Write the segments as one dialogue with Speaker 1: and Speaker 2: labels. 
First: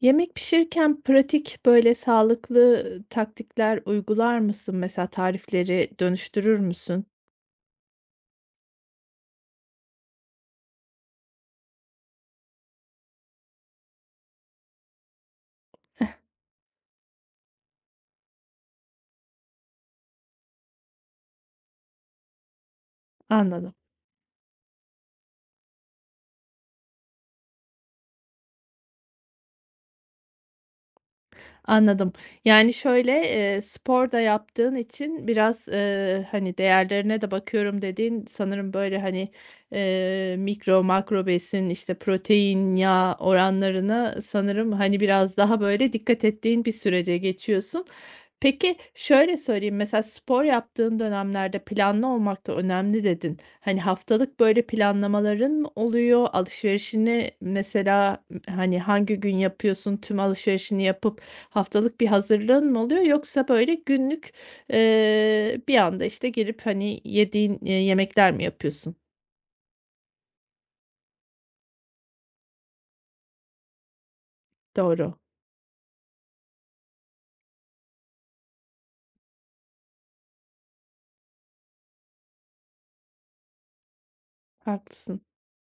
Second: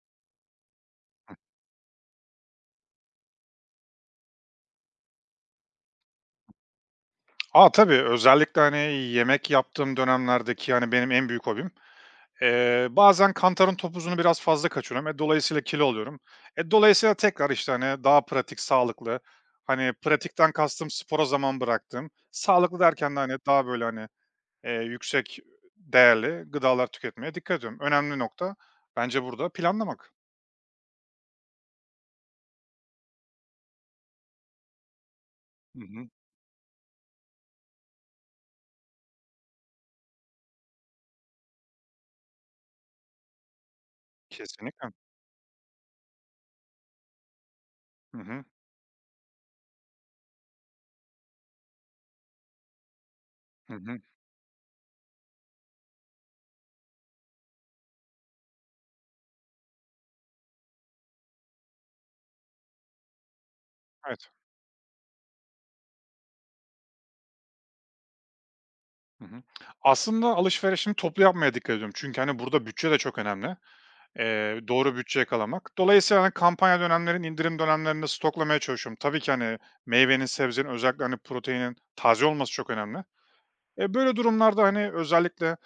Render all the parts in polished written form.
Speaker 1: Yemek pişirirken pratik, böyle, sağlıklı taktikler uygular mısın? Mesela tarifleri dönüştürür müsün?
Speaker 2: A, tabii. Özellikle, hani, yemek yaptığım dönemlerdeki hani, benim en büyük hobim, bazen kantarın topuzunu biraz fazla kaçırıyorum. E, dolayısıyla kilo alıyorum. E, dolayısıyla tekrar, işte, hani, daha pratik, sağlıklı, hani, pratikten kastım spora zaman bıraktım. Sağlıklı derken de, hani, daha
Speaker 1: Anladım.
Speaker 2: böyle, hani, yüksek değerli gıdalar tüketmeye dikkat ediyorum. Önemli nokta bence burada planlamak.
Speaker 1: Anladım. Yani, şöyle, spor da yaptığın için biraz,
Speaker 2: Hı hı.
Speaker 1: hani, değerlerine de bakıyorum dediğin sanırım, böyle, hani, mikro, makro besin, işte, protein, yağ oranlarına sanırım,
Speaker 2: Kesinlikle.
Speaker 1: hani, biraz daha, böyle, dikkat ettiğin bir sürece geçiyorsun.
Speaker 2: Hı hı.
Speaker 1: Peki, şöyle söyleyeyim, mesela spor yaptığın dönemlerde planlı olmak da önemli dedin.
Speaker 2: Hı
Speaker 1: Hani,
Speaker 2: hı.
Speaker 1: haftalık, böyle, planlamaların mı oluyor? Alışverişini mesela hani, hangi gün yapıyorsun? Tüm alışverişini yapıp haftalık bir hazırlığın mı oluyor yoksa, böyle, günlük,
Speaker 2: Evet.
Speaker 1: bir anda, işte, girip, hani, yediğin, yemekler mi yapıyorsun?
Speaker 2: Hı hı. Aslında alışverişimi toplu yapmaya dikkat ediyorum. Çünkü, hani, burada bütçe de çok önemli. Doğru
Speaker 1: Doğru,
Speaker 2: bütçe yakalamak. Dolayısıyla, hani, kampanya dönemlerinin indirim dönemlerinde stoklamaya çalışıyorum. Tabii ki, hani, meyvenin, sebzenin özellikle, hani, proteinin taze olması çok önemli. E, böyle durumlarda, hani,
Speaker 1: haklısın.
Speaker 2: özellikle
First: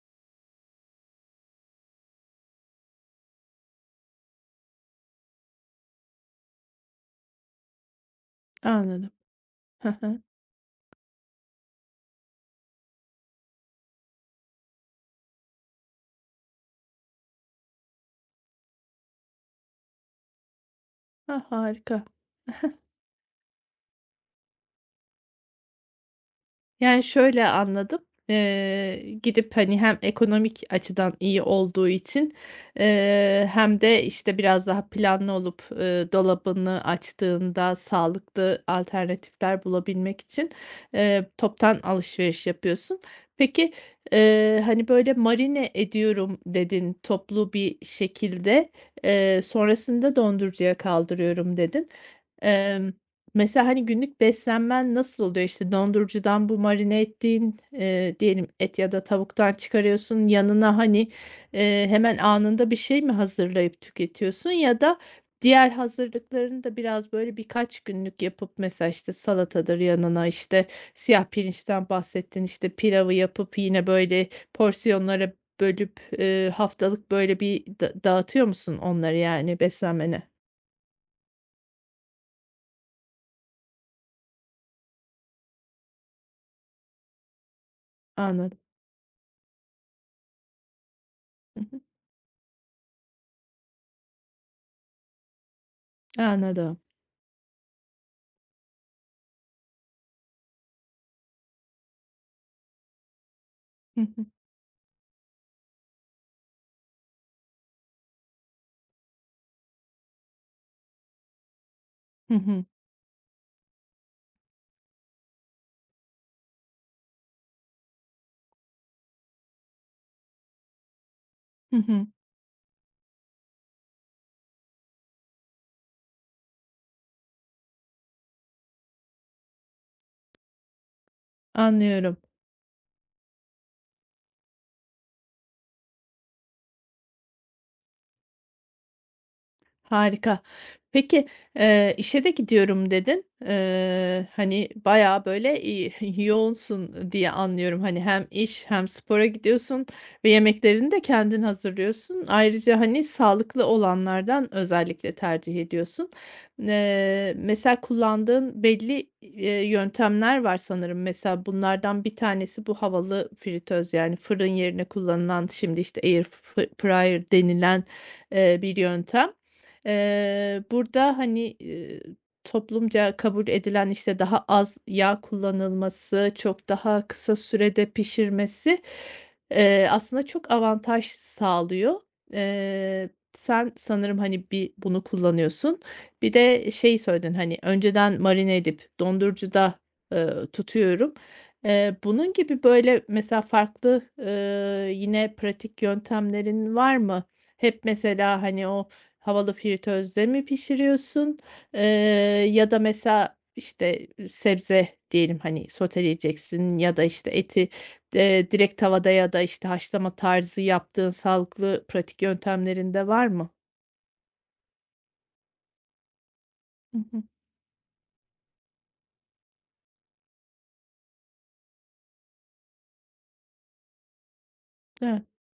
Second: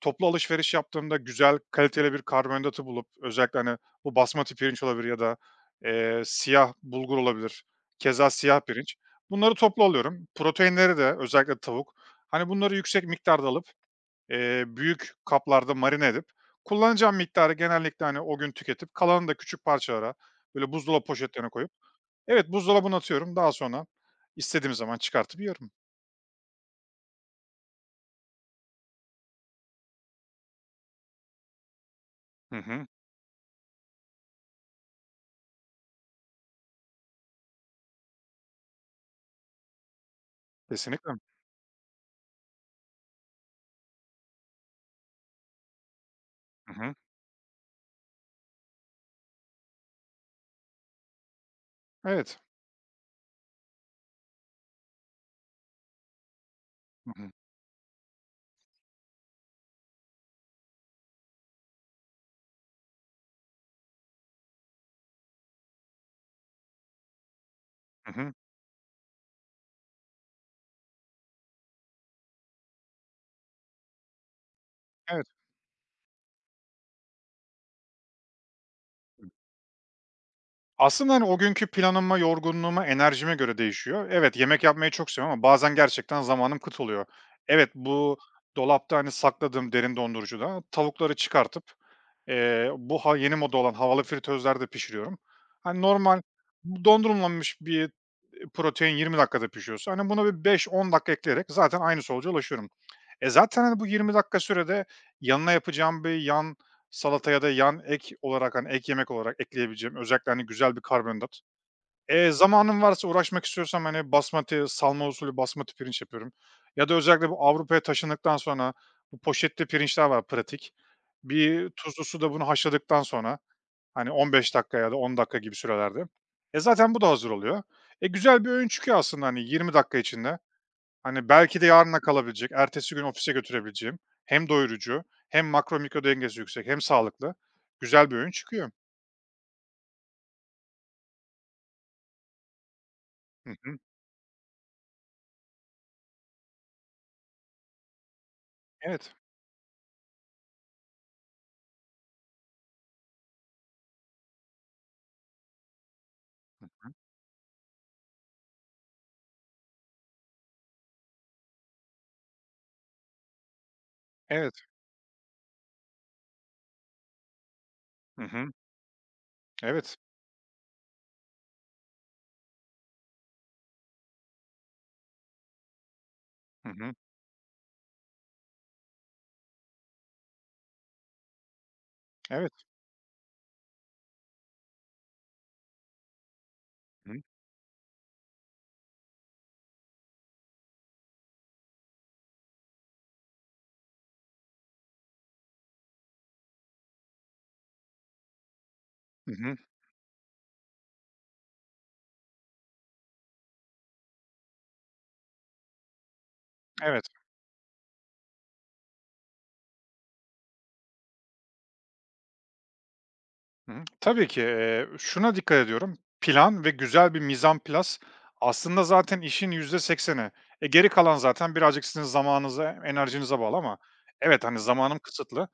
Speaker 2: toplu alışveriş yaptığımda güzel, kaliteli bir karbonhidratı bulup özellikle, hani, bu basmati pirinç olabilir ya da, siyah bulgur olabilir, keza siyah pirinç.
Speaker 1: Anladım.
Speaker 2: Bunları toplu
Speaker 1: Hı.
Speaker 2: alıyorum. Proteinleri de özellikle tavuk, hani, bunları yüksek miktarda alıp büyük kaplarda marine edip kullanacağım miktarı genellikle, hani, o gün tüketip kalanını da küçük parçalara, böyle, buzdolabı
Speaker 1: Ah,
Speaker 2: poşetlerine koyup
Speaker 1: harika.
Speaker 2: evet, buzdolabına atıyorum. Daha sonra istediğim zaman çıkartıp yiyorum.
Speaker 1: Yani, şöyle anladım. Gidip, hani, hem ekonomik açıdan iyi olduğu için,
Speaker 2: Hı hı.
Speaker 1: hem de, işte, biraz daha planlı olup, dolabını açtığında sağlıklı alternatifler bulabilmek için,
Speaker 2: Kesinlikle.
Speaker 1: toptan alışveriş yapıyorsun. Peki, hani, böyle, "Marine ediyorum."
Speaker 2: Hı hı.
Speaker 1: dedin toplu bir şekilde. Sonrasında "Dondurucuya kaldırıyorum." dedin.
Speaker 2: Evet.
Speaker 1: Mesela, hani, günlük beslenmen nasıl oluyor? İşte, dondurucudan bu marine
Speaker 2: Hı hı.
Speaker 1: ettiğin, diyelim et ya da tavuktan çıkarıyorsun. Yanına, hani, hemen anında bir şey mi hazırlayıp tüketiyorsun ya da diğer hazırlıklarını da biraz, böyle, birkaç
Speaker 2: Hı
Speaker 1: günlük
Speaker 2: hı.
Speaker 1: yapıp mesela, işte, salatadır yanına, işte, siyah pirinçten bahsettin, işte, pilavı yapıp yine, böyle,
Speaker 2: Evet.
Speaker 1: porsiyonlara bölüp, haftalık, böyle, bir da dağıtıyor musun onları, yani, beslenmene?
Speaker 2: Aslında, hani, o günkü planıma, yorgunluğuma, enerjime göre değişiyor. Evet, yemek yapmayı çok seviyorum ama bazen gerçekten zamanım kıt oluyor. Evet, bu
Speaker 1: Anladım.
Speaker 2: dolapta, hani, sakladığım derin dondurucuda tavukları
Speaker 1: Hı
Speaker 2: çıkartıp
Speaker 1: hı.
Speaker 2: Bu ha yeni moda olan havalı fritözlerde pişiriyorum. Hani, normal
Speaker 1: Anladım.
Speaker 2: dondurulmamış bir protein 20 dakikada pişiyorsa, hani, buna bir 5-10 dakika ekleyerek zaten aynı sonuca ulaşıyorum. E, zaten, hani, bu
Speaker 1: Hı
Speaker 2: 20
Speaker 1: hı.
Speaker 2: dakika sürede yanına yapacağım bir yan salata ya da yan ek olarak, hani, ek yemek olarak ekleyebileceğim özellikle, hani, güzel bir karbonhidrat
Speaker 1: Hı hı.
Speaker 2: zamanım varsa uğraşmak istiyorsam, hani, basmati, salma usulü basmati pirinç yapıyorum ya da özellikle bu Avrupa'ya taşındıktan sonra bu poşetli pirinçler var pratik. Bir
Speaker 1: Hı
Speaker 2: tuzlu
Speaker 1: hı.
Speaker 2: suda bunu haşladıktan sonra, hani, 15 dakika ya da 10 dakika gibi sürelerde, e, zaten bu da hazır oluyor. E, güzel bir öğün çıkıyor aslında, hani, 20 dakika içinde. Hani, belki de yarına
Speaker 1: Anlıyorum.
Speaker 2: kalabilecek, ertesi gün ofise götürebileceğim, hem doyurucu hem makro mikro dengesi yüksek hem sağlıklı güzel bir öğün çıkıyor.
Speaker 1: Harika. Peki, "İşe de gidiyorum." dedin.
Speaker 2: Hı hı.
Speaker 1: Hani, bayağı, böyle, yoğunsun diye anlıyorum. Hani, hem iş hem
Speaker 2: Evet,
Speaker 1: spora gidiyorsun ve yemeklerini de kendin hazırlıyorsun. Ayrıca, hani, sağlıklı olanlardan özellikle tercih ediyorsun. Mesela kullandığın belli, yöntemler var sanırım. Mesela bunlardan bir tanesi bu havalı fritöz, yani,
Speaker 2: evet.
Speaker 1: fırın yerine kullanılan, şimdi, işte, air fryer denilen,
Speaker 2: Hı hı.
Speaker 1: bir yöntem.
Speaker 2: Evet.
Speaker 1: Burada, hani, toplumca kabul edilen, işte, daha az yağ kullanılması, çok
Speaker 2: Hı hı.
Speaker 1: daha kısa sürede pişirmesi, aslında çok avantaj sağlıyor.
Speaker 2: Evet.
Speaker 1: Eee, Sen sanırım, hani, bir bunu kullanıyorsun. Bir de şey
Speaker 2: Hı hı.
Speaker 1: söyledin, hani, önceden marine edip dondurucuda, tutuyorum. Bunun gibi, böyle, mesela farklı, yine pratik yöntemlerin var mı? Hep mesela, hani, o havalı
Speaker 2: Hı.
Speaker 1: fritözde mi pişiriyorsun? Eee, Ya da mesela, işte, sebze diyelim, hani, soteleyeceksin ya da,
Speaker 2: Evet.
Speaker 1: işte, eti, direkt tavada ya da, işte, haşlama tarzı yaptığın sağlıklı pratik yöntemlerinde var mı?
Speaker 2: Hı hı. Tabii ki, şuna dikkat ediyorum, plan ve
Speaker 1: Hı
Speaker 2: güzel bir
Speaker 1: hı.
Speaker 2: mizanplaz aslında zaten işin %80'i. E, geri kalan zaten birazcık sizin zamanınıza, enerjinize bağlı ama evet, hani, zamanım
Speaker 1: Evet.
Speaker 2: kısıtlı.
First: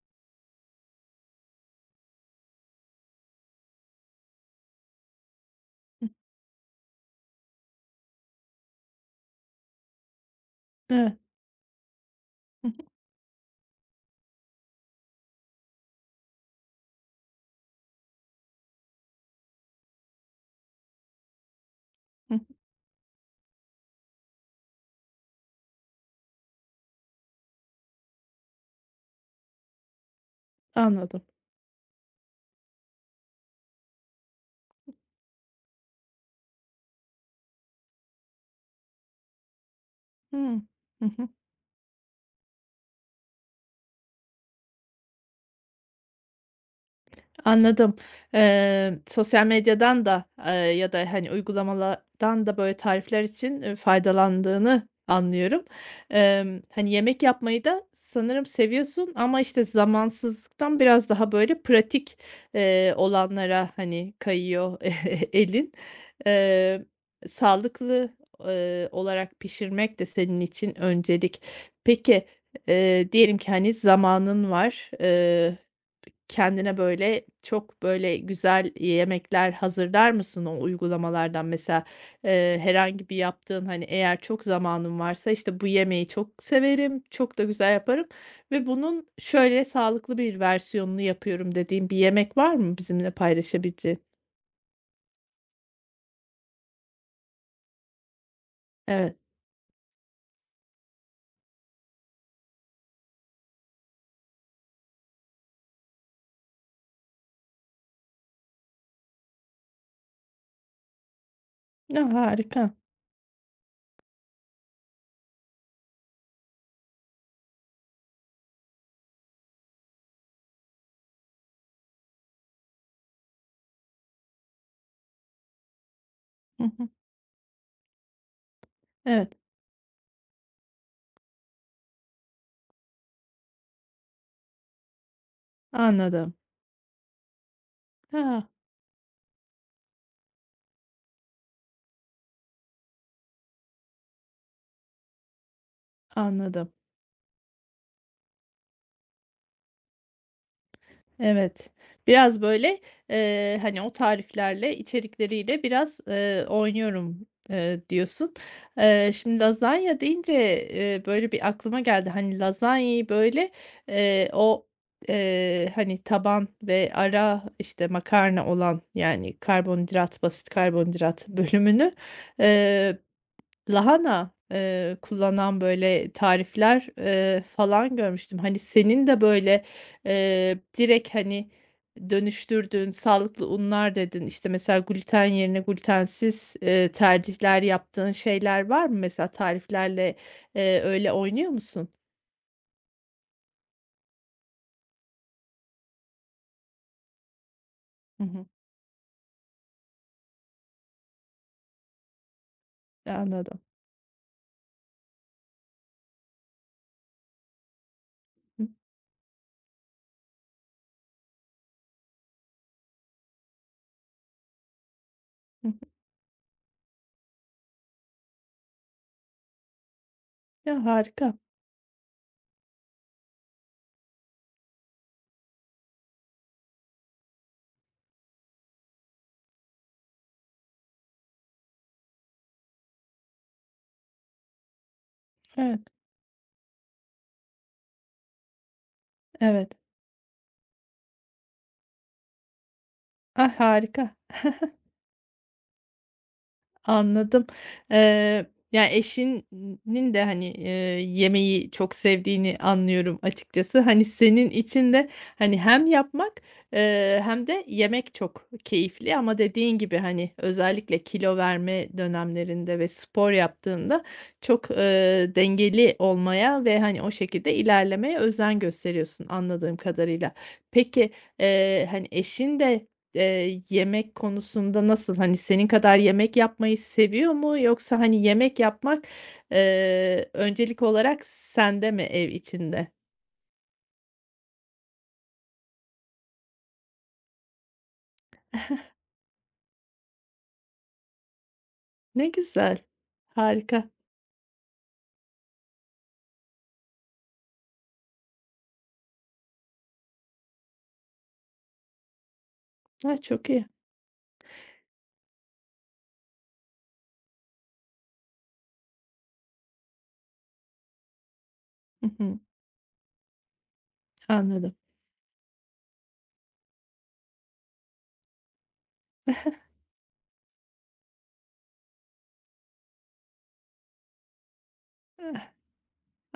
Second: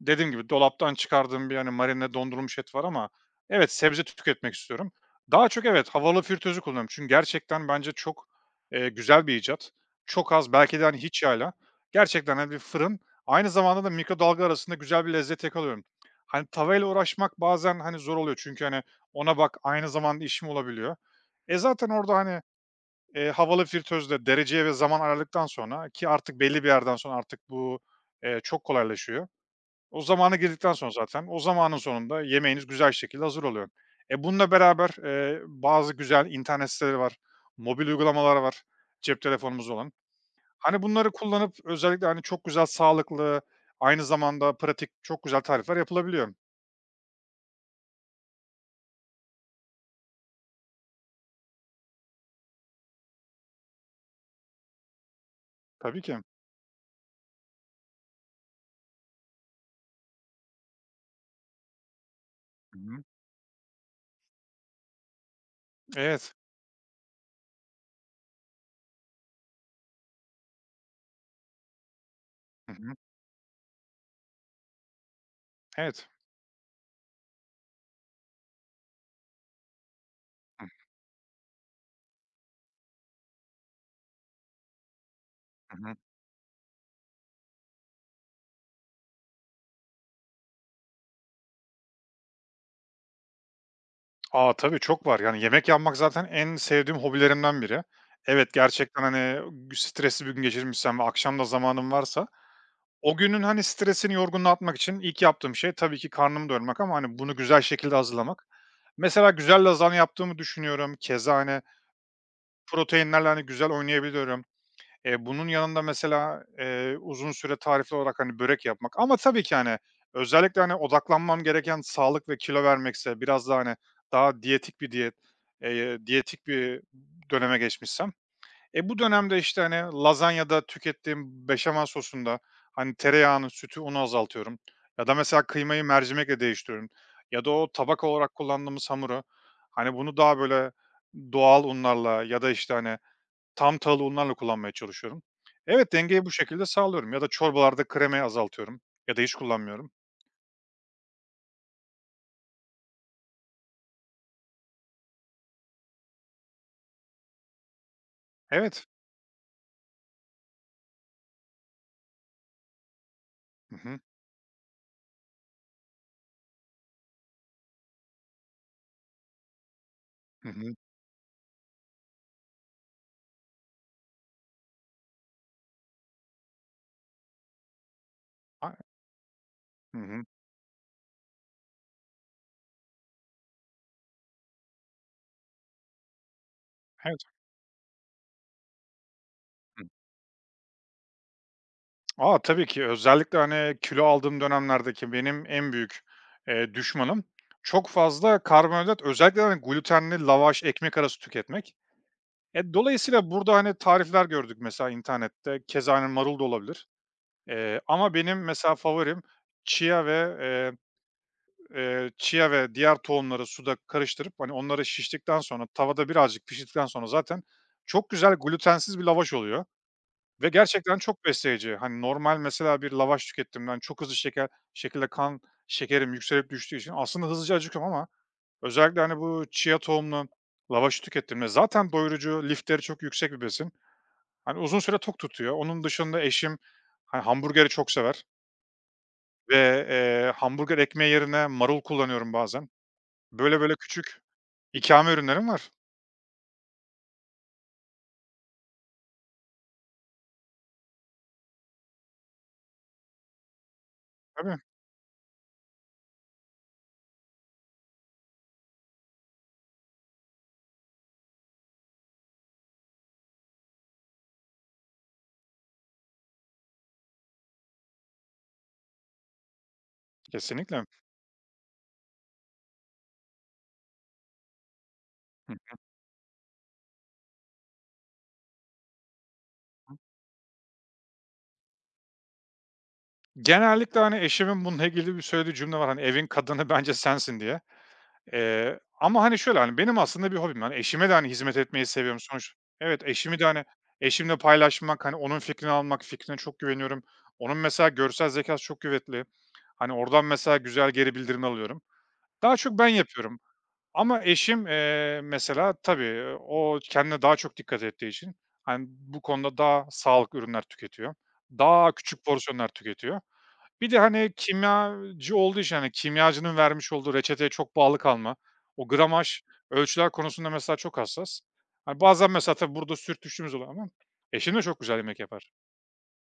Speaker 2: Dediğim gibi dolaptan çıkardığım bir, hani, marine dondurulmuş et var ama evet, sebze tüketmek istiyorum. Daha çok evet,
Speaker 1: Hı.
Speaker 2: havalı fritözü kullanıyorum. Çünkü gerçekten bence çok, güzel bir icat. Çok az, belki de, hani,
Speaker 1: Evet.
Speaker 2: hiç yağla. Gerçekten, hani, bir
Speaker 1: Hı hı.
Speaker 2: fırın, aynı zamanda da mikrodalga arasında güzel bir lezzet yakalıyorum. Hani, tavayla uğraşmak bazen, hani, zor oluyor çünkü, hani, ona bak, aynı zamanda işim olabiliyor. E, zaten orada,
Speaker 1: Hı hı.
Speaker 2: hani, havalı fritözle dereceye ve zaman ayarladıktan sonra ki artık belli bir yerden sonra artık bu, çok kolaylaşıyor. O zamana girdikten sonra
Speaker 1: Anladım.
Speaker 2: zaten, o zamanın sonunda yemeğiniz güzel şekilde hazır oluyor. E, bununla beraber, bazı güzel internet siteleri var, mobil uygulamalar var cep telefonumuzda olan.
Speaker 1: Hımm.
Speaker 2: Hani,
Speaker 1: Hı
Speaker 2: bunları
Speaker 1: hı.
Speaker 2: kullanıp özellikle, hani, çok güzel sağlıklı, aynı zamanda pratik çok güzel tarifler yapılabiliyor.
Speaker 1: Anladım. Sosyal medyadan da, ya da, hani, uygulamalardan da böyle tarifler için, faydalandığını anlıyorum.
Speaker 2: Tabii ki.
Speaker 1: Hani, yemek yapmayı da sanırım seviyorsun ama, işte, zamansızlıktan biraz daha böyle pratik,
Speaker 2: Hı hı.
Speaker 1: olanlara, hani, kayıyor elin.
Speaker 2: Evet.
Speaker 1: Eee, Sağlıklı, olarak pişirmek de senin için öncelik. Peki,
Speaker 2: Hı hı.
Speaker 1: diyelim ki, hani, zamanın var,
Speaker 2: Evet.
Speaker 1: kendine, böyle, çok, böyle, güzel yemekler hazırlar mısın o uygulamalardan? Mesela, herhangi bir yaptığın, hani, eğer çok zamanın varsa, işte, bu
Speaker 2: Hı hı.
Speaker 1: yemeği çok severim, çok da güzel yaparım ve bunun şöyle sağlıklı bir versiyonunu yapıyorum dediğin bir yemek var mı bizimle paylaşabileceğin?
Speaker 2: A, tabii çok var. Yani, yemek yapmak zaten en sevdiğim hobilerimden biri. Evet, gerçekten,
Speaker 1: Evet.
Speaker 2: hani, stresli bir gün geçirmişsem ve akşam da zamanım varsa o günün, hani, stresini, yorgunluğunu atmak için ilk yaptığım şey tabii ki karnımı doyurmak ama, hani, bunu güzel şekilde hazırlamak. Mesela güzel lazanya yaptığımı düşünüyorum. Keza, hani,
Speaker 1: A, harika.
Speaker 2: proteinlerle, hani, güzel oynayabiliyorum. Bunun yanında mesela, uzun süre tarifli olarak, hani, börek yapmak ama tabii ki, hani, özellikle, hani, odaklanmam gereken sağlık ve kilo vermekse, biraz daha hani, daha diyetik bir diyet, diyetik
Speaker 1: Hı
Speaker 2: bir
Speaker 1: hı.
Speaker 2: döneme geçmişsem e, bu
Speaker 1: Evet,
Speaker 2: dönemde, işte, hani, lazanyada tükettiğim beşamel sosunda, hani, tereyağını, sütü, unu azaltıyorum ya da mesela kıymayı
Speaker 1: anladım.
Speaker 2: mercimekle değiştiriyorum ya da o tabak olarak
Speaker 1: Ha,
Speaker 2: kullandığımız hamuru, hani, bunu daha böyle doğal unlarla ya da, işte, hani, tam tahıllı unlarla kullanmaya çalışıyorum. Evet, dengeyi bu şekilde
Speaker 1: anladım.
Speaker 2: sağlıyorum ya da çorbalarda kremayı azaltıyorum ya da hiç kullanmıyorum.
Speaker 1: Evet. Biraz böyle, hani, o tariflerle, içerikleriyle biraz, oynuyorum, diyorsun.
Speaker 2: Evet.
Speaker 1: Şimdi lazanya deyince, böyle bir aklıma geldi. Hani, lazanyayı böyle,
Speaker 2: Hı hı.
Speaker 1: eee, o, hani, taban ve ara, işte, makarna olan, yani, karbonhidrat, basit
Speaker 2: Hı hı.
Speaker 1: karbonhidrat bölümünü, eee, lahana, kullanan, böyle, tarifler, falan görmüştüm. Hani,
Speaker 2: A.
Speaker 1: senin de, böyle,
Speaker 2: Hı hı.
Speaker 1: direkt, hani, dönüştürdüğün sağlıklı unlar dedin. İşte, mesela gluten yerine glutensiz,
Speaker 2: Evet.
Speaker 1: tercihler yaptığın şeyler var mı? Mesela tariflerle, öyle oynuyor musun?
Speaker 2: A, tabii ki. Özellikle, hani, kilo aldığım dönemlerdeki benim en büyük, düşmanım çok
Speaker 1: Hı
Speaker 2: fazla
Speaker 1: hı.
Speaker 2: karbonhidrat, özellikle, hani, glutenli lavaş, ekmek arası tüketmek. E, dolayısıyla burada,
Speaker 1: Anladım.
Speaker 2: hani, tarifler gördük mesela internette. Keza, hani, marul da olabilir. Ama benim
Speaker 1: Hı
Speaker 2: mesela favorim chia ve, eee, chia ve diğer tohumları suda karıştırıp, hani, onları şiştikten sonra,
Speaker 1: hı.
Speaker 2: tavada birazcık pişirdikten sonra zaten çok güzel glutensiz bir lavaş oluyor. Ve
Speaker 1: Ya,
Speaker 2: gerçekten çok
Speaker 1: harika.
Speaker 2: besleyici. Hani, normal mesela bir lavaş tükettiğimden çok hızlı şekilde kan şekerim yükselip düştüğü için aslında hızlıca acıkıyorum ama özellikle, hani, bu chia tohumlu lavaşı tükettiğimde zaten doyurucu, lifleri çok yüksek bir besin. Hani, uzun süre tok tutuyor.
Speaker 1: Evet,
Speaker 2: Onun dışında eşim, hani, hamburgeri çok sever ve,
Speaker 1: evet.
Speaker 2: hamburger ekmeği yerine marul kullanıyorum bazen.
Speaker 1: Ah,
Speaker 2: Böyle böyle
Speaker 1: harika.
Speaker 2: küçük ikame ürünlerim var.
Speaker 1: Anladım. Eee, Ya, eşinin de, hani, yemeği çok sevdiğini anlıyorum açıkçası. Hani, senin
Speaker 2: Tabii,
Speaker 1: için de, hani, hem yapmak, hem de yemek çok keyifli ama dediğin gibi, hani, özellikle kilo verme dönemlerinde ve spor yaptığında çok, dengeli olmaya ve, hani, o şekilde ilerlemeye özen gösteriyorsun anladığım kadarıyla.
Speaker 2: kesinlikle.
Speaker 1: Peki, hani, eşin de yemek konusunda nasıl? Hani,
Speaker 2: Hı.
Speaker 1: senin kadar yemek yapmayı seviyor mu yoksa, hani, yemek yapmak, öncelik olarak sende mi ev içinde?
Speaker 2: Genellikle, hani, eşimin bununla ilgili bir söylediği cümle var, hani, "Evin kadını bence sensin." diye. Ama, hani, şöyle, hani, benim aslında bir hobim. Hani, eşime de, hani, hizmet etmeyi seviyorum
Speaker 1: Ne
Speaker 2: sonuç
Speaker 1: güzel,
Speaker 2: evet, eşimi de, hani,
Speaker 1: harika.
Speaker 2: eşimle paylaşmak, hani, onun fikrini almak, fikrine çok güveniyorum. Onun mesela görsel zekası çok kuvvetli. Hani, oradan mesela güzel geri bildirim alıyorum. Daha çok ben
Speaker 1: A,
Speaker 2: yapıyorum
Speaker 1: çok iyi.
Speaker 2: ama eşim, mesela tabii o kendine daha çok dikkat ettiği için, hani, bu konuda daha sağlıklı ürünler tüketiyor. Daha
Speaker 1: Hı
Speaker 2: küçük
Speaker 1: hı,
Speaker 2: porsiyonlar tüketiyor. Bir de, hani,
Speaker 1: anladım.
Speaker 2: kimyacı olduğu için, hani, kimyacının vermiş olduğu reçeteye çok bağlı kalma, o gramaj, ölçüler konusunda mesela çok hassas. Hani, bazen mesela tabii burada sürtüştüğümüz oluyor ama eşim de çok güzel yemek yapar.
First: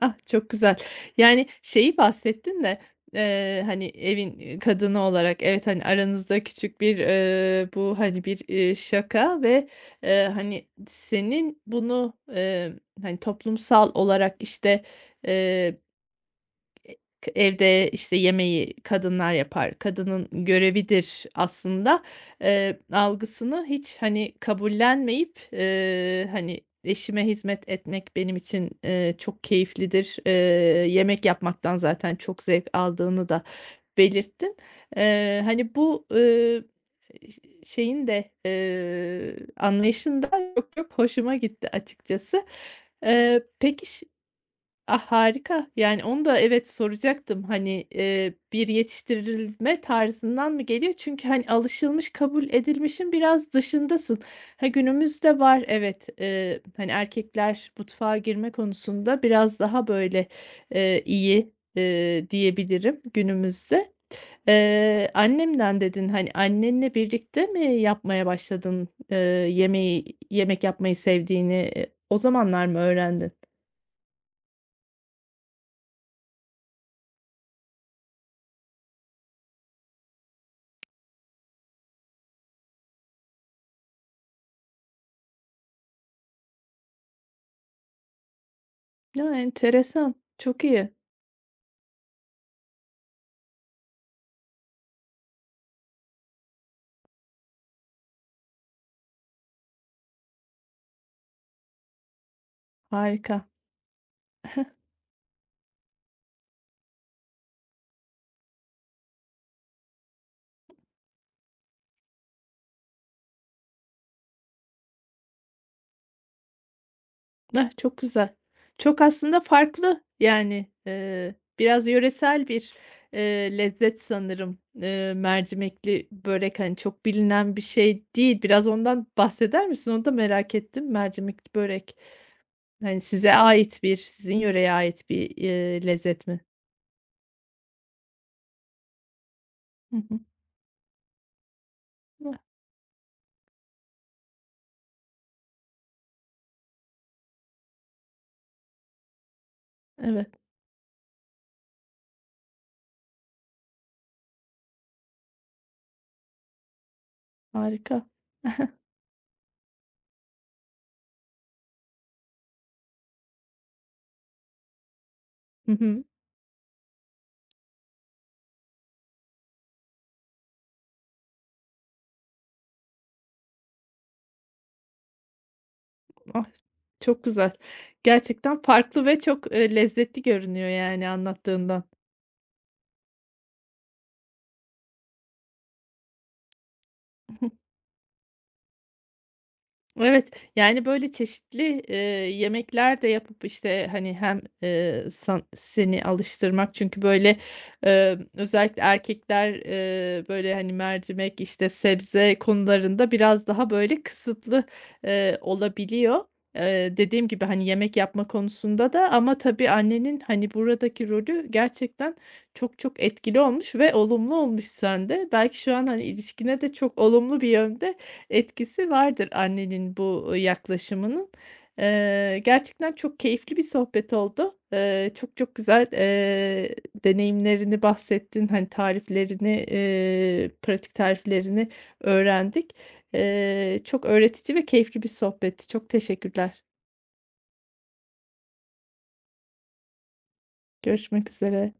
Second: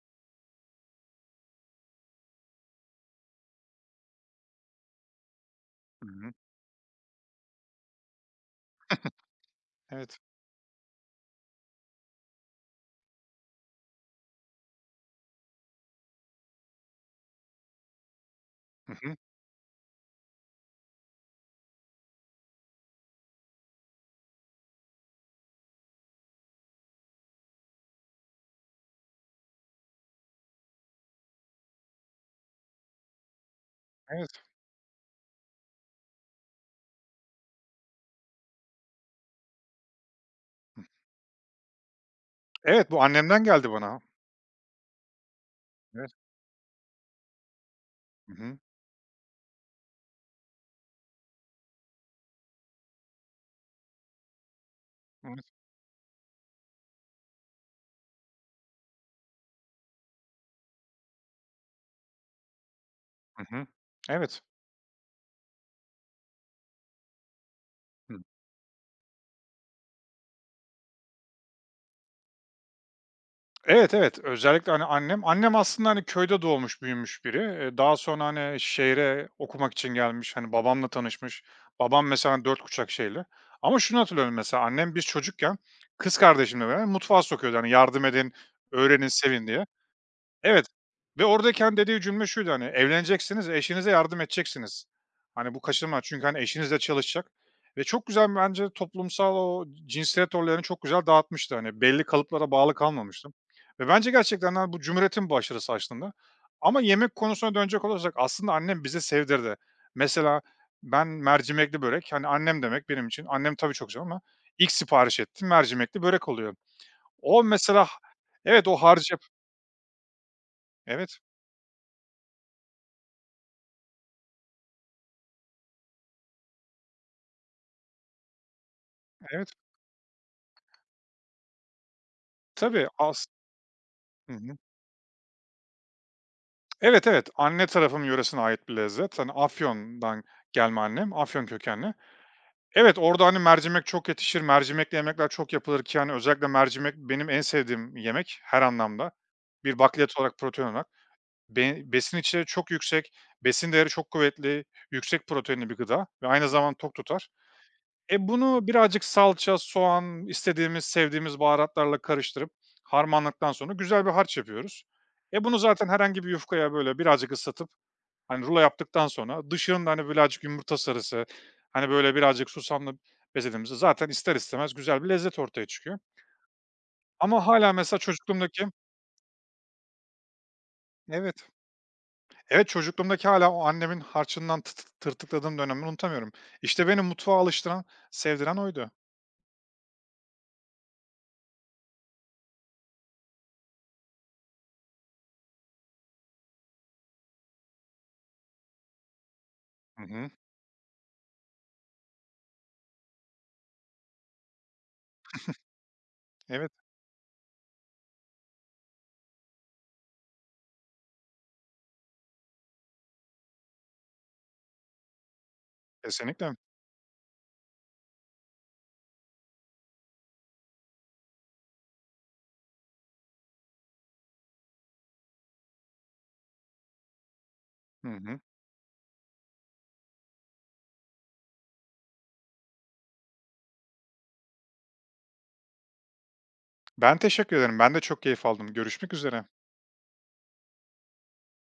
Speaker 1: Ah, çok güzel. Yani, şeyi bahsettin de, hani, evin, kadını olarak evet, hani,
Speaker 2: Hı hı.
Speaker 1: aranızda küçük bir, bu, hani, bir, şaka ve,
Speaker 2: Evet.
Speaker 1: hani, senin bunu, hani, toplumsal olarak, işte, eee K evde, işte, yemeği
Speaker 2: Hı hı.
Speaker 1: kadınlar yapar, kadının görevidir aslında, algısını hiç, hani, kabullenmeyip, hani, eşime hizmet etmek benim için, çok keyiflidir. Yemek yapmaktan zaten çok zevk aldığını da
Speaker 2: Evet.
Speaker 1: belirttin. Hani, bu, ş şeyin de, anlayışın yok çok hoşuma gitti açıkçası.
Speaker 2: Evet, bu annemden geldi
Speaker 1: Peki,
Speaker 2: bana.
Speaker 1: ah, harika. Yani,
Speaker 2: Evet.
Speaker 1: onu da evet, soracaktım. Hani,
Speaker 2: Hı hı.
Speaker 1: bir yetiştirilme tarzından mı geliyor? Çünkü, hani, alışılmış, kabul edilmişin biraz dışındasın. Ha, günümüzde
Speaker 2: Evet.
Speaker 1: var evet, hani, erkekler mutfağa girme konusunda biraz daha, böyle, iyi, diyebilirim
Speaker 2: Hı hı.
Speaker 1: günümüzde.
Speaker 2: Evet.
Speaker 1: Annemden dedin. Hani, annenle birlikte mi yapmaya başladın, yemeği yemek yapmayı sevdiğini? O zamanlar mı öğrendin?
Speaker 2: Evet, evet. Özellikle, hani, annem aslında, hani, köyde doğmuş, büyümüş biri. Daha sonra, hani, şehre okumak için gelmiş, hani, babamla tanışmış. Babam mesela dört kuşak şeyli ama şunu hatırlıyorum mesela annem biz çocukken kız kardeşimle beraber mutfağa sokuyordu, hani, yardım edin, öğrenin,
Speaker 1: Ya,
Speaker 2: sevin diye.
Speaker 1: enteresan. Çok
Speaker 2: Evet
Speaker 1: iyi.
Speaker 2: ve oradaki, hani, dediği cümle şuydu, hani, evleneceksiniz, eşinize yardım edeceksiniz. Hani, bu kaçınılmaz çünkü, hani, eşiniz de çalışacak ve çok güzel bence toplumsal o cinsiyet rollerini çok güzel dağıtmıştı. Hani, belli kalıplara bağlı kalmamıştı
Speaker 1: Harika.
Speaker 2: ve bence gerçekten, hani, bu cumhuriyetin başarısı aslında ama yemek konusuna dönecek olursak aslında annem bize sevdirdi. Mesela ben mercimekli börek, hani, annem demek benim için, annem tabii çok sever ama ilk sipariş ettiğim mercimekli börek oluyor. O
Speaker 1: Ah,
Speaker 2: mesela
Speaker 1: çok güzel.
Speaker 2: evet, o
Speaker 1: Çok
Speaker 2: harcı
Speaker 1: aslında farklı, yani,
Speaker 2: evet,
Speaker 1: biraz yöresel bir, lezzet sanırım, mercimekli börek, hani, çok bilinen bir şey değil. Biraz ondan
Speaker 2: evet.
Speaker 1: bahseder misin? Onu da merak ettim. Mercimekli börek,
Speaker 2: Tabii,
Speaker 1: hani,
Speaker 2: as
Speaker 1: size ait bir,
Speaker 2: Hı
Speaker 1: sizin
Speaker 2: hı.
Speaker 1: yöreye ait bir, lezzet mi?
Speaker 2: Evet, evet. Anne tarafım yöresine ait bir lezzet. Hani,
Speaker 1: Hı hı.
Speaker 2: Afyon'dan gelme annem, Afyon kökenli.
Speaker 1: Ah,
Speaker 2: Evet, orada, hani, mercimek çok yetişir, mercimekli yemekler çok yapılır ki, hani, özellikle mercimek benim en sevdiğim yemek her anlamda. Bir bakliyat olarak,
Speaker 1: evet,
Speaker 2: protein olarak. Besin içeriği çok yüksek, besin değeri çok kuvvetli, yüksek proteinli bir gıda ve aynı zamanda tok tutar.
Speaker 1: harika.
Speaker 2: E, bunu birazcık salça, soğan, istediğimiz, sevdiğimiz baharatlarla karıştırıp harmanladıktan sonra güzel bir harç yapıyoruz. E, bunu
Speaker 1: Hı
Speaker 2: zaten
Speaker 1: hı.
Speaker 2: herhangi bir yufkaya böyle birazcık ıslatıp, hani, rulo yaptıktan sonra dışının hani, birazcık yumurta sarısı, hani, böyle birazcık susamlı bezediğimizde zaten ister istemez güzel bir lezzet ortaya çıkıyor.
Speaker 1: Ah, çok
Speaker 2: Ama
Speaker 1: güzel.
Speaker 2: hala mesela
Speaker 1: Gerçekten
Speaker 2: çocukluğumdaki
Speaker 1: farklı ve çok, lezzetli görünüyor, yani,
Speaker 2: evet.
Speaker 1: anlattığından.
Speaker 2: Evet, çocukluğumdaki hala o annemin harçından tı tı tırtıkladığım dönemi unutamıyorum. İşte, beni mutfağa alıştıran, sevdiren oydu.
Speaker 1: Evet, yani, böyle, çeşitli, yemekler de yapıp, işte, hani, hem, san seni alıştırmak çünkü, böyle, özellikle erkekler,
Speaker 2: Hı hı.
Speaker 1: böyle, hani, mercimek, işte, sebze konularında biraz daha, böyle, kısıtlı, olabiliyor.
Speaker 2: Evet,
Speaker 1: Dediğim gibi, hani, yemek yapma konusunda da ama tabii annenin, hani, buradaki rolü gerçekten çok çok etkili olmuş ve olumlu olmuş sende. Belki şu an, hani,
Speaker 2: kesinlikle.
Speaker 1: ilişkine de çok olumlu bir yönde etkisi vardır annenin bu yaklaşımının. Gerçekten çok keyifli bir sohbet oldu. Çok çok güzel, deneyimlerini
Speaker 2: Hı hı.
Speaker 1: bahsettin. Hani, tariflerini, pratik tariflerini öğrendik. Çok öğretici ve keyifli bir sohbetti. Çok teşekkürler.
Speaker 2: Ben teşekkür ederim. Ben de çok keyif aldım. Görüşmek üzere.
Speaker 1: Görüşmek üzere.